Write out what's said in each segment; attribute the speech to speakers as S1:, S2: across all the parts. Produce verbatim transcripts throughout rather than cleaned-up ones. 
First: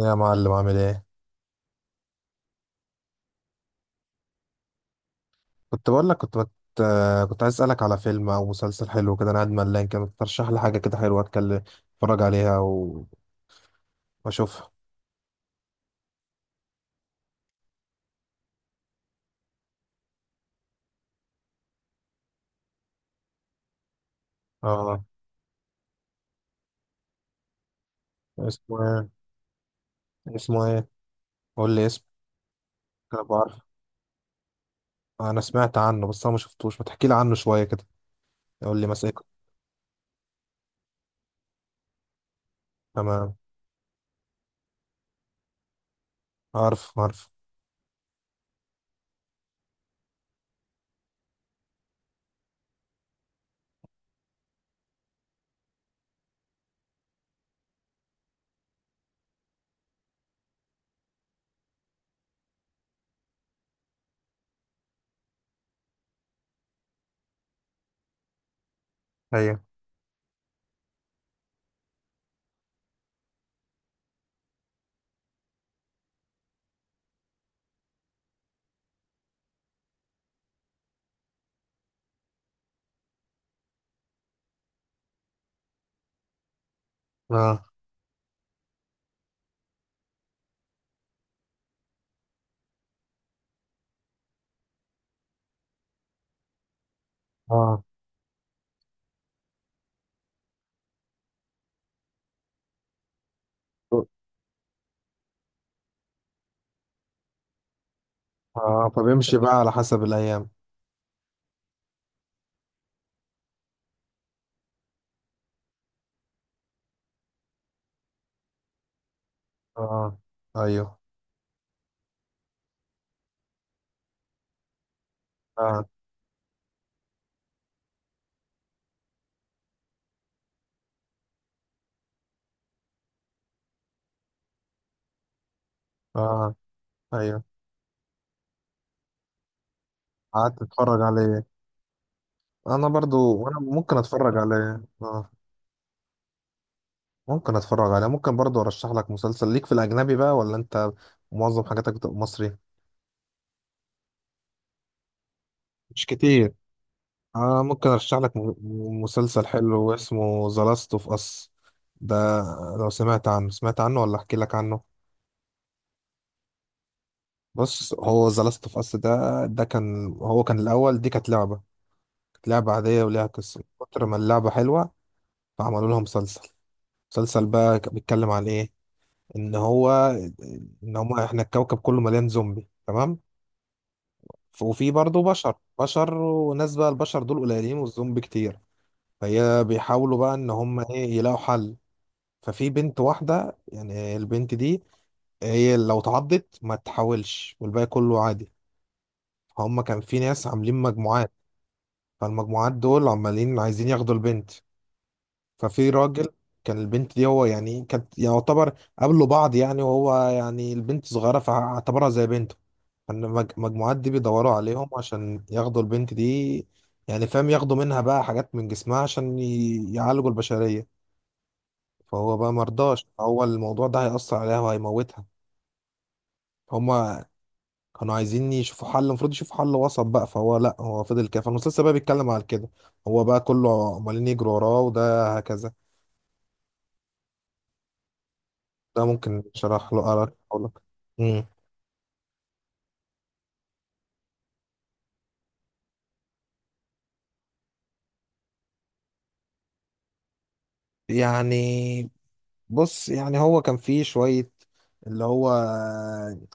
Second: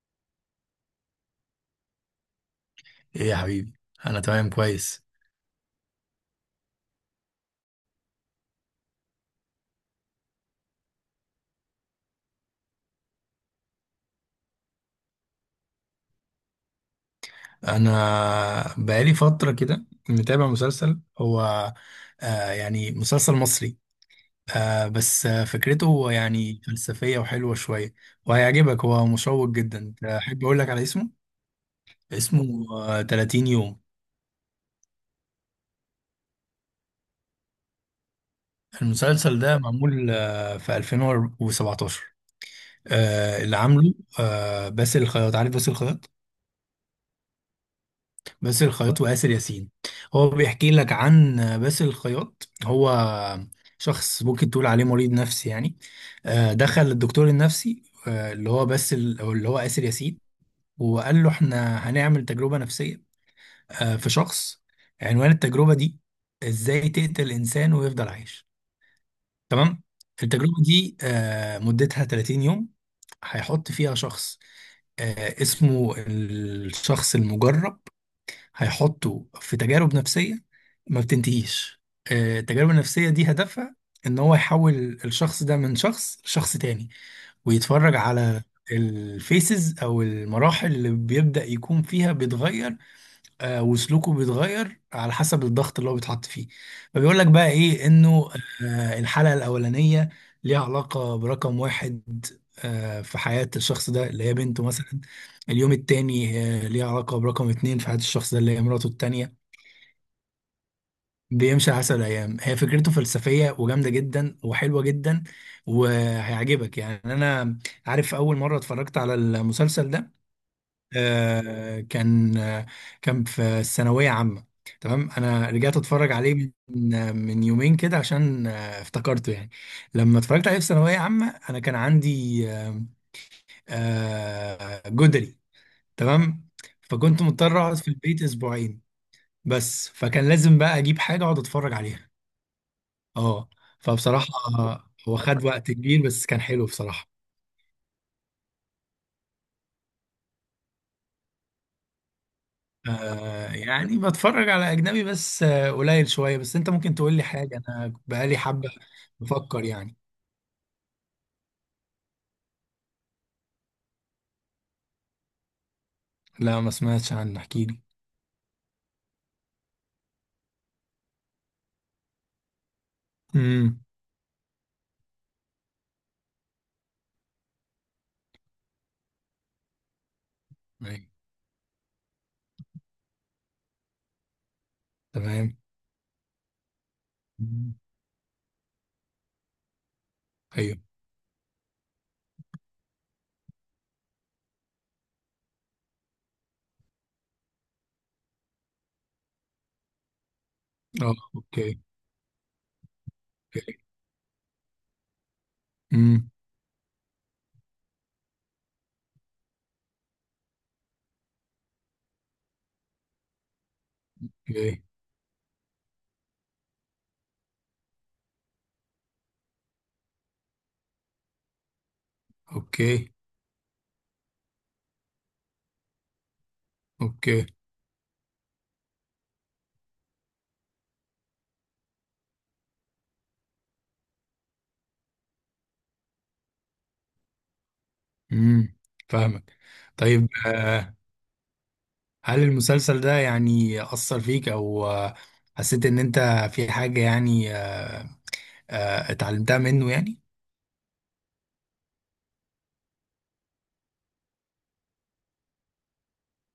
S1: يا معلم، عامل ايه؟
S2: ايه يا حبيبي؟ انا تمام كويس.
S1: كنت بقول لك، كنت بت... كنت عايز اسالك على فيلم او مسلسل حلو كده، انا قاعد ملان كده. ترشح لي حاجه كده حلوه اتكلم اتفرج عليها و- واشوفها.
S2: انا بقالي فتره كده متابع مسلسل هو آه يعني مسلسل مصري. آه
S1: اه.
S2: بس آه فكرته يعني فلسفيه وحلوه شويه
S1: اسمه
S2: وهيعجبك، هو
S1: ايه؟
S2: مشوق جدا، احب اقول
S1: اسمه
S2: لك على
S1: ايه؟
S2: اسمه
S1: قول لي اسمه.
S2: اسمه آه
S1: انا
S2: 30
S1: بعرف،
S2: يوم.
S1: انا سمعت عنه بس انا ما شفتوش. ما تحكي لي عنه شويه كده، قول لي مثلا إيه؟
S2: المسلسل ده معمول آه في ألفين وسبعتاشر،
S1: تمام.
S2: آه اللي عامله آه باسل الخياط، عارف باسل الخياط؟
S1: عارف عارف.
S2: باسل الخياط وآسر ياسين، هو بيحكي لك عن باسل الخياط، هو شخص ممكن تقول عليه مريض نفسي يعني. آه، دخل الدكتور النفسي، آه، اللي هو باسل أو اللي هو آسر ياسين، وقال له احنا هنعمل تجربة نفسية. آه، في شخص، عنوان التجربة دي ازاي تقتل إنسان ويفضل عايش.
S1: ايوه.
S2: تمام. التجربة دي آه، مدتها 30 يوم، هيحط فيها شخص آه، اسمه الشخص المجرب، هيحطوا في تجارب نفسية ما بتنتهيش. آه، التجارب النفسية دي هدفها ان هو يحول الشخص ده من شخص لشخص تاني،
S1: اه،
S2: ويتفرج على الفيسز او المراحل اللي بيبدأ يكون فيها بيتغير. آه، وسلوكه بيتغير على حسب الضغط اللي هو بيتحط فيه، فبيقول لك بقى
S1: اه،
S2: ايه انه آه، الحلقة الأولانية ليها علاقة برقم واحد آه، في حياة الشخص ده، اللي هي بنته مثلا. اليوم التاني آه، ليها علاقة برقم اتنين في حياة الشخص ده، اللي هي مراته
S1: اه. فبيمشي
S2: التانية.
S1: بقى على حسب الايام.
S2: بيمشي على حسب الأيام، هي فكرته فلسفية وجامدة جدا وحلوة جدا وهيعجبك يعني. أنا عارف، أول مرة اتفرجت على المسلسل ده
S1: اه، ايوه،
S2: آه، كان آه، كان في الثانوية عامة. تمام، انا رجعت
S1: اه،
S2: اتفرج عليه من آه، من يومين كده، عشان آه، افتكرته يعني. لما اتفرجت عليه في ثانوية عامة انا كان عندي آه، آه، جدري. تمام،
S1: اه،
S2: فكنت
S1: ايوه.
S2: مضطر اقعد في البيت اسبوعين، بس فكان لازم
S1: قعدت
S2: بقى اجيب
S1: اتفرج
S2: حاجة اقعد
S1: عليه
S2: اتفرج عليها.
S1: انا برضو،
S2: اه.
S1: وانا ممكن
S2: فبصراحة
S1: اتفرج عليه
S2: آه، هو
S1: اه.
S2: خد وقت كبير بس كان حلو بصراحة.
S1: ممكن اتفرج عليه، ممكن برضو ارشح لك مسلسل ليك في الاجنبي بقى، ولا انت معظم حاجاتك بتبقى مصري؟
S2: آه يعني بتفرج على أجنبي بس آه
S1: مش
S2: قليل شوية،
S1: كتير.
S2: بس أنت ممكن تقول لي حاجة،
S1: آه ممكن
S2: أنا
S1: ارشح
S2: بقالي
S1: لك م-
S2: حبة
S1: م- مسلسل
S2: بفكر
S1: حلو
S2: يعني.
S1: اسمه ذا لاست اوف اس. ده لو سمعت عنه، سمعت عنه ولا احكي لك عنه؟
S2: لا ما سمعتش عنه، احكي لي.
S1: بص، هو ذا لاست اوف اس ده، ده كان هو كان الاول دي كانت لعبة كانت لعبة عادية، وليها قصة
S2: امم.
S1: من كتر ما اللعبة حلوة فعملوا لها مسلسل. مسلسل بقى ك- بيتكلم عن ايه؟ ان هو ان
S2: أيوة.
S1: هم احنا الكوكب كله مليان زومبي، تمام؟ ف- وفي برضه بشر،
S2: تمام.
S1: بشر وناس بقى، البشر دول
S2: مم.
S1: قليلين والزومبي كتير. فهي بيحاولوا بقى ان
S2: أيوه.
S1: هم ايه، يلاقوا حل. ففي بنت واحدة، يعني البنت دي هي لو تعضت ما تحاولش، والباقي كله عادي. هم كان في ناس عاملين
S2: أه،
S1: مجموعات،
S2: أوكي.
S1: فالمجموعات دول عمالين
S2: أوكي.
S1: عايزين ياخدوا البنت. ففي راجل،
S2: امم.
S1: كان البنت دي هو يعني كانت يعتبر، قابلوا بعض يعني، وهو يعني البنت صغيرة فاعتبرها زي بنته. فالمجموعات دي بيدوروا
S2: أوكي.
S1: عليهم عشان ياخدوا البنت دي، يعني فاهم، ياخدوا منها بقى حاجات من جسمها عشان ي- يعالجوا البشرية. فهو بقى مرضاش،
S2: أوكي.
S1: هو الموضوع ده هيأثر عليها وهيموتها. هما
S2: أوكي.
S1: كانوا عايزين يشوفوا حل، المفروض يشوفوا حل وسط بقى، فهو لا، هو فضل كده. فالمسلسل بقى بيتكلم على كده، هو بقى كله عمالين يجروا وراه وده هكذا.
S2: امم.
S1: ده ممكن
S2: فاهمك.
S1: شرح له،
S2: طيب
S1: أراك أقول لك.
S2: آه
S1: مم.
S2: هل المسلسل ده يعني أثر فيك، أو آه حسيت إن أنت في حاجة يعني آه آه، اتعلمتها منه يعني؟
S1: يعني بص، يعني هو كان فيه شوية، اللي هو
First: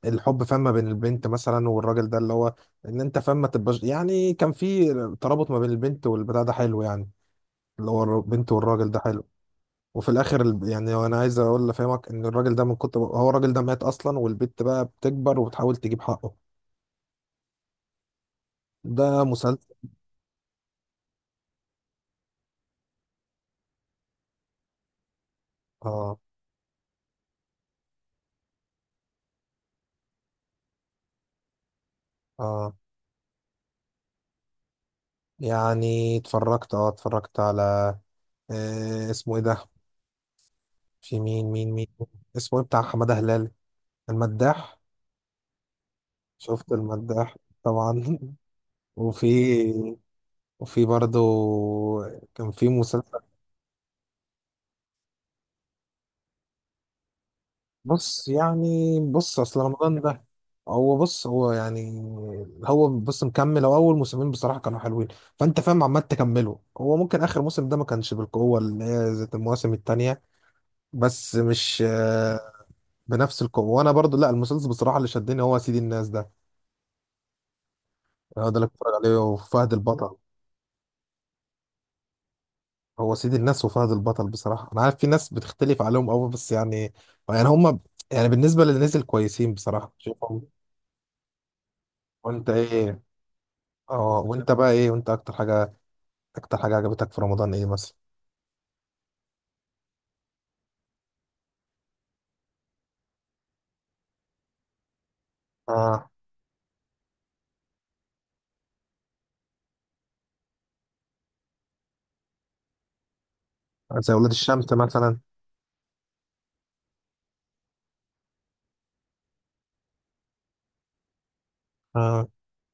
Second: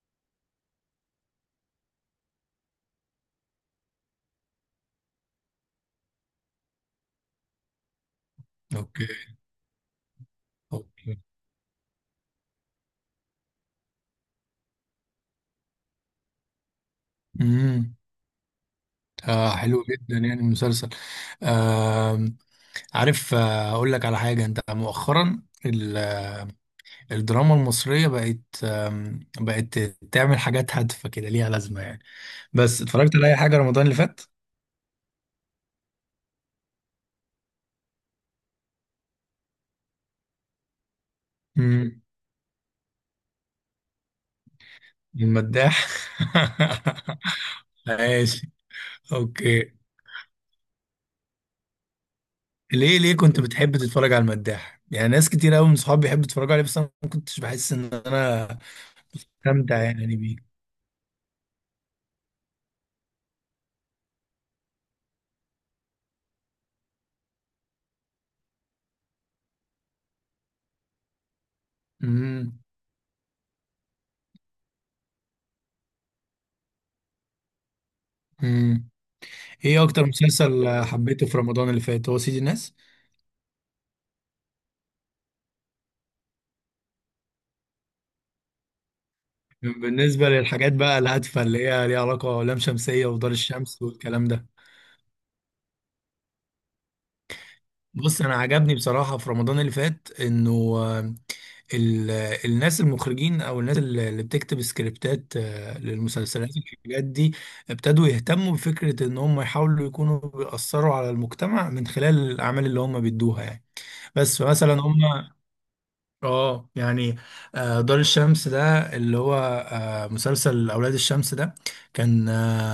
S1: الحب فما بين البنت مثلا والراجل ده، اللي هو ان انت فما تبقاش، يعني كان فيه ترابط ما بين البنت والبتاع ده حلو يعني، اللي هو البنت والراجل ده
S2: أوكي.
S1: حلو. وفي الاخر الب- يعني انا
S2: أوكي.
S1: عايز اقول لافهمك ان الراجل ده من كتر، هو الراجل ده مات اصلا، والبنت بقى بتكبر وبتحاول تجيب حقه.
S2: امم.
S1: ده
S2: آه
S1: مسلسل.
S2: حلو جدا يعني المسلسل. آه عارف، آه اقول لك على حاجه، انت مؤخرا ال-
S1: اه،
S2: الدراما المصريه بقت آم، بقت تعمل حاجات هادفه كده ليها لازمه يعني.
S1: اه.
S2: بس اتفرجت على اي حاجه رمضان اللي فات؟
S1: يعني اتفرجت، اه اتفرجت على، آه اسمه ايه ده، في مين، مين، مين،
S2: مم،
S1: اسمه إيه؟ بتاع حمادة هلال، المداح.
S2: المداح.
S1: شفت المداح طبعا.
S2: ماشي.
S1: وفي
S2: اوكي.
S1: وفي برضه كان في
S2: ليه ليه
S1: مسلسل.
S2: كنت بتحب تتفرج على المداح؟ يعني ناس كتير قوي من صحابي بيحبوا يتفرجوا عليه، بس انا ما كنتش بحس ان
S1: بص
S2: انا
S1: يعني، بص اصل
S2: استمتع
S1: رمضان
S2: يعني
S1: ده،
S2: بيه.
S1: هو بص، هو يعني، هو بص مكمل. هو اول موسمين بصراحة كانوا حلوين، فانت فاهم عمال تكمله، هو ممكن اخر موسم ده ما كانش بالقوة اللي هي زي المواسم التانية، بس مش آه، بنفس القوة. وانا برضو لا، المسلسل بصراحة اللي شدني هو سيدي الناس ده، هو ده اللي
S2: امم.
S1: بتفرج عليه، وفهد
S2: ايه اكتر
S1: البطل.
S2: مسلسل حبيته في رمضان اللي فات؟ هو سيد الناس؟
S1: هو سيد الناس وفهد البطل بصراحة، أنا عارف في ناس بتختلف عليهم أوي، بس يعني يعني هما، يعني بالنسبة للي نزل كويسين بصراحة
S2: بالنسبه
S1: شوفهم.
S2: للحاجات بقى الهادفه اللي هي ليها علاقه
S1: وأنت
S2: لام
S1: إيه،
S2: شمسيه ودار الشمس
S1: أه
S2: والكلام ده.
S1: وأنت بقى إيه، وأنت أكتر حاجة أكتر حاجة عجبتك في رمضان إيه مثلا؟
S2: بص، انا عجبني بصراحه في رمضان اللي فات انه آه، ال- الناس المخرجين او الناس اللي اللي بتكتب سكريبتات آه،
S1: آه
S2: للمسلسلات والحاجات دي، ابتدوا يهتموا بفكرة ان هم يحاولوا يكونوا بيأثروا على المجتمع من خلال الاعمال اللي هم بيدوها يعني.
S1: زي ولاد
S2: بس
S1: الشمس
S2: فمثلا هم
S1: مثلا.
S2: اه يعني آه، دار الشمس ده اللي هو آه، مسلسل اولاد الشمس ده
S1: آه
S2: كان آه،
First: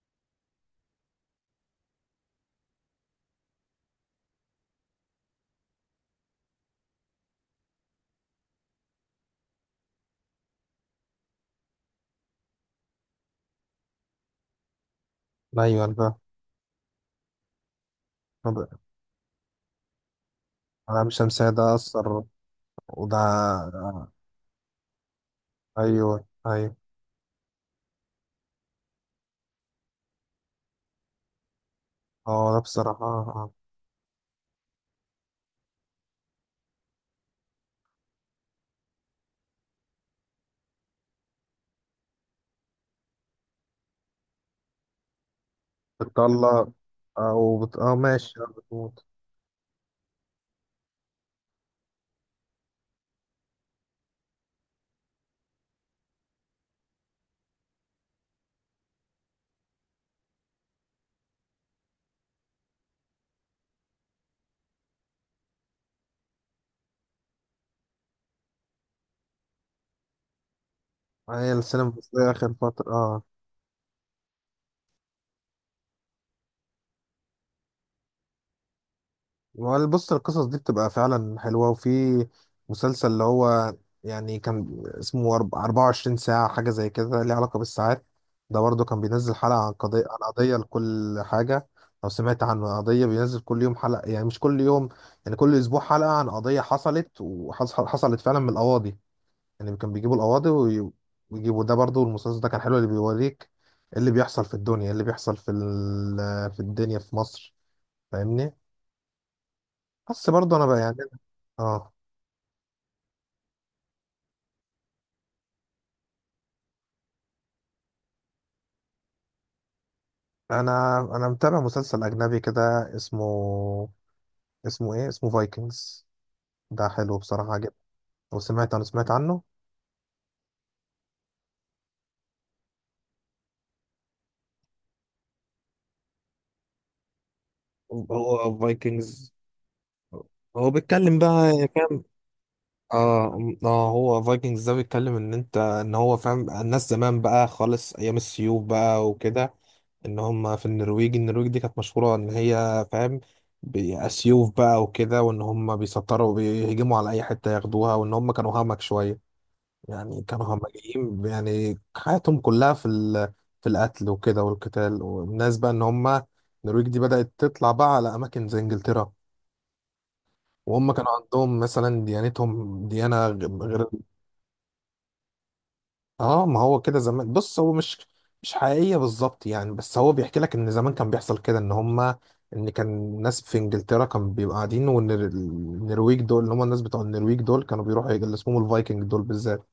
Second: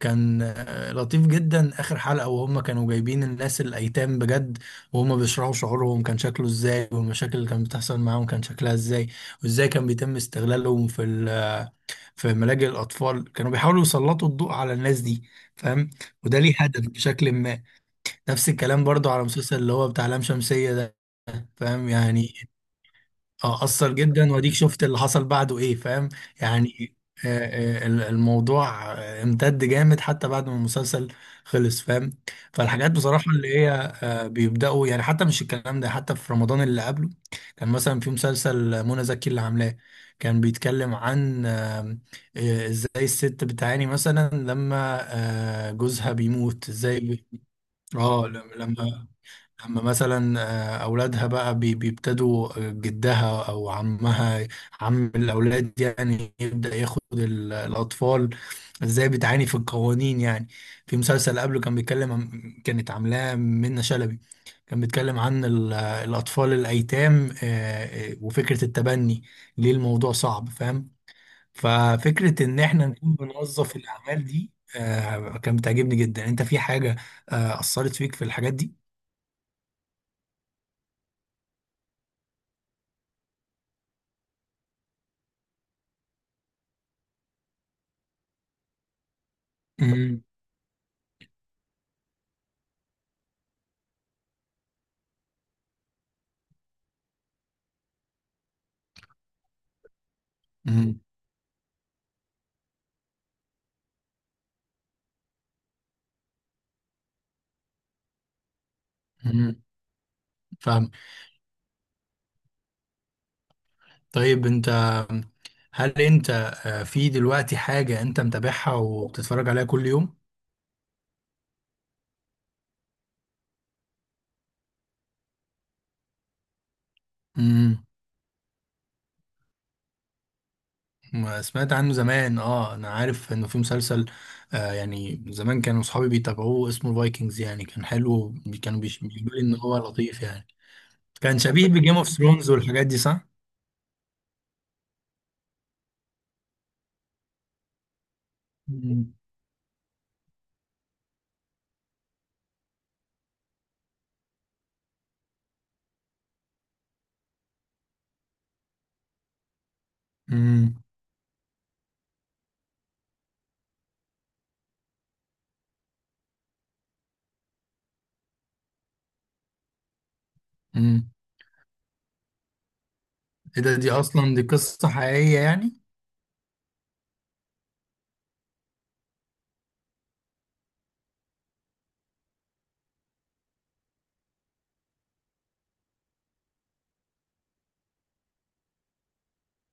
S2: كان آه، لطيف جدا. اخر حلقة وهم كانوا جايبين الناس الايتام بجد، وهم بيشرحوا شعورهم كان شكله ازاي، والمشاكل اللي كانت بتحصل معاهم كان شكلها ازاي، وازاي كان بيتم استغلالهم في ال- في ملاجئ الاطفال، كانوا بيحاولوا يسلطوا الضوء على الناس دي،
S1: أيوه
S2: فاهم؟
S1: ده.
S2: وده ليه هدف بشكل ما. نفس
S1: طب-
S2: الكلام برضو على مسلسل اللي هو بتاع لام شمسية ده،
S1: أنا مش شمسية ده
S2: فاهم
S1: أثر
S2: يعني؟
S1: وده
S2: اه، اثر جدا، واديك شفت اللي حصل بعده ايه، فاهم؟
S1: أيوه، أيوه،
S2: يعني آه، آه، ال- الموضوع آه، امتد جامد حتى بعد ما المسلسل خلص، فاهم؟
S1: أه ده
S2: فالحاجات
S1: بصراحة، آه
S2: بصراحة اللي
S1: آه
S2: هي آه، بيبدأوا يعني، حتى مش الكلام ده، حتى في رمضان اللي قبله كان مثلا في مسلسل منى زكي اللي عاملاه، كان بيتكلم عن آه، آه، ازاي الست بتعاني مثلا لما آه، جوزها
S1: بتطلع
S2: بيموت ازاي.
S1: أو بت... أه
S2: اه.
S1: ماشي، آه، بتموت.
S2: لما اما مثلا آه، اولادها بقى بي- بيبتدوا جدها او عمها، عم الاولاد يعني، يبدا ياخد ال- الاطفال، ازاي بتعاني في القوانين يعني. في مسلسل قبله كان بيتكلم عن، كانت عاملاه منة شلبي، كان بيتكلم عن ال- الاطفال الايتام آه، آه، وفكره التبني، ليه الموضوع صعب، فاهم؟
S1: هي السينما المصرية
S2: ففكره
S1: آخر
S2: ان احنا
S1: فترة
S2: نكون
S1: آه
S2: بنوظف الاعمال دي آه، كانت بتعجبني جدا. انت في حاجه آه، اثرت فيك في الحاجات دي؟
S1: وال- بص القصص دي بتبقى فعلا حلوة، وفي مسلسل اللي هو يعني كان اسمه أرب- أربعة وعشرين ساعة، حاجة زي كده ليه علاقة بالساعات. ده برضه كان بينزل حلقة عن قضية، عن قضية لكل حاجة. لو سمعت عنه، قضية بينزل كل يوم حلقة، يعني مش كل يوم، يعني كل أسبوع حلقة عن قضية حصلت، وحصلت فعلا من القواضي. يعني كان بيجيبوا القواضي وي-
S2: امم.
S1: ويجيبوا. ده برضه المسلسل ده كان حلو، اللي بيوريك إيه اللي بيحصل في الدنيا، إيه اللي بيحصل في ال- في الدنيا في مصر. فاهمني؟
S2: مم.
S1: بس برضه انا بقى
S2: فاهم.
S1: يعني، اه.
S2: طيب انت، هل انت آه، في دلوقتي حاجة انت متابعها وبتتفرج عليها كل يوم؟
S1: انا انا متابع مسلسل اجنبي كده، اسمه اسمه ايه، اسمه فايكنجز. ده حلو بصراحة جدا.
S2: امم.
S1: وسمعت، انا سمعت عنه
S2: ما سمعت عنه زمان، اه انا عارف انه في مسلسل آه يعني زمان، كانوا اصحابي بيتابعوه، اسمه الفايكنجز، يعني كان حلو.
S1: هو
S2: كانوا بيش-
S1: فايكنجز.
S2: بيقولوا لي ان هو لطيف يعني.
S1: هو بيتكلم
S2: كان شبيه
S1: بقى
S2: بجيم
S1: فاهم.
S2: اوف ثرونز والحاجات دي، صح؟
S1: اه، اه، هو فايكنجز ده بيتكلم ان انت، ان هو فاهم، الناس زمان بقى خالص، ايام السيوف بقى
S2: امم.
S1: وكده، ان هم في النرويج. النرويج دي كانت مشهورة ان هي فاهم، بي- سيوف بقى وكده، وان هم بيسطروا وبيهجموا على اي حتة ياخدوها، وان هم كانوا همك شوية، يعني كانوا
S2: امم.
S1: همجيين، يعني حياتهم كلها في ال... في القتل وكده والقتال. والناس بقى ان هم، النرويج دي بدأت تطلع بقى على اماكن زي انجلترا، وهم كانوا
S2: امم.
S1: عندهم مثلا ديانتهم ديانة غ-
S2: ايه ده؟
S1: غير.
S2: دي اصلا دي قصة حقيقية يعني؟
S1: اه، ما هو كده زمان، بص هو مش مش حقيقية بالظبط يعني، بس هو بيحكي لك ان زمان كان بيحصل كده، ان هم، ان كان الناس في انجلترا كانوا بيبقوا قاعدين، وان ال- النرويج دول اللي هم الناس بتوع النرويج دول كانوا بيروحوا، اللي اسمهم الفايكنج دول بالذات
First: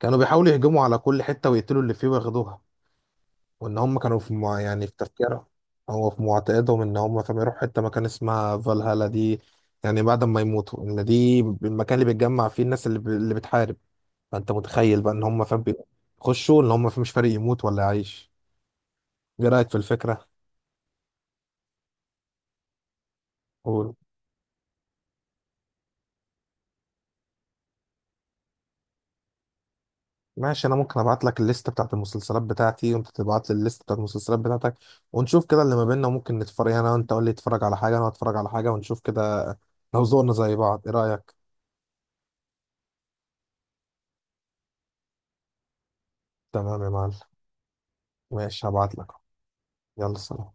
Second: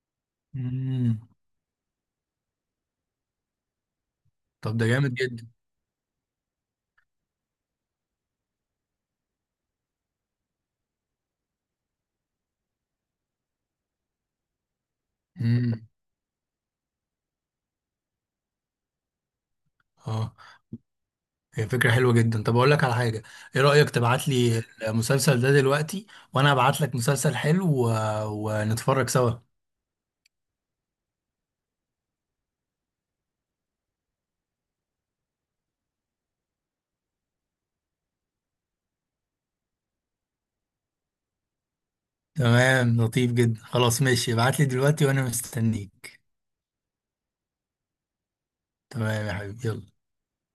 S1: كانوا بيحاولوا يهجموا على
S2: امم.
S1: كل حتة ويقتلوا اللي فيه وياخدوها. وان هم كانوا في مع...
S2: طب
S1: يعني
S2: ده
S1: في
S2: جامد
S1: تفكيرهم،
S2: جدا.
S1: هو في معتقدهم ان هم فما يروحوا حته مكان اسمها فالهالا دي، يعني بعد ما يموتوا ان دي المكان اللي بيتجمع فيه الناس اللي، ب... اللي بتحارب. فانت متخيل بقى ان هم فاهم،
S2: امم.
S1: بيخشوا ان هم مش فارق يموت ولا يعيش. ايه رايك في الفكره؟
S2: اه، هي فكرة حلوة جدا. طب أقول لك على حاجة، إيه رأيك
S1: قول.
S2: تبعت لي المسلسل ده دلوقتي، وأنا أبعت لك مسلسل حلو و... ونتفرج سوا.
S1: ماشي، انا ممكن ابعت لك الليست بتاعت المسلسلات بتاعتي، وانت تبعت لي الليست بتاعت المسلسلات بتاعتك، ونشوف كده اللي ما بيننا، وممكن نتفرج يعني انا وانت. قول لي اتفرج على حاجه، انا اتفرج على حاجه، ونشوف كده لو ذوقنا زي بعض. ايه رايك؟
S2: تمام، لطيف جدا، خلاص ماشي، ابعت لي دلوقتي وأنا مستنيك.
S1: تمام يا معلم، ماشي هبعت لك.
S2: تمام يا حبيبي، يلا.
S1: يلا سلام.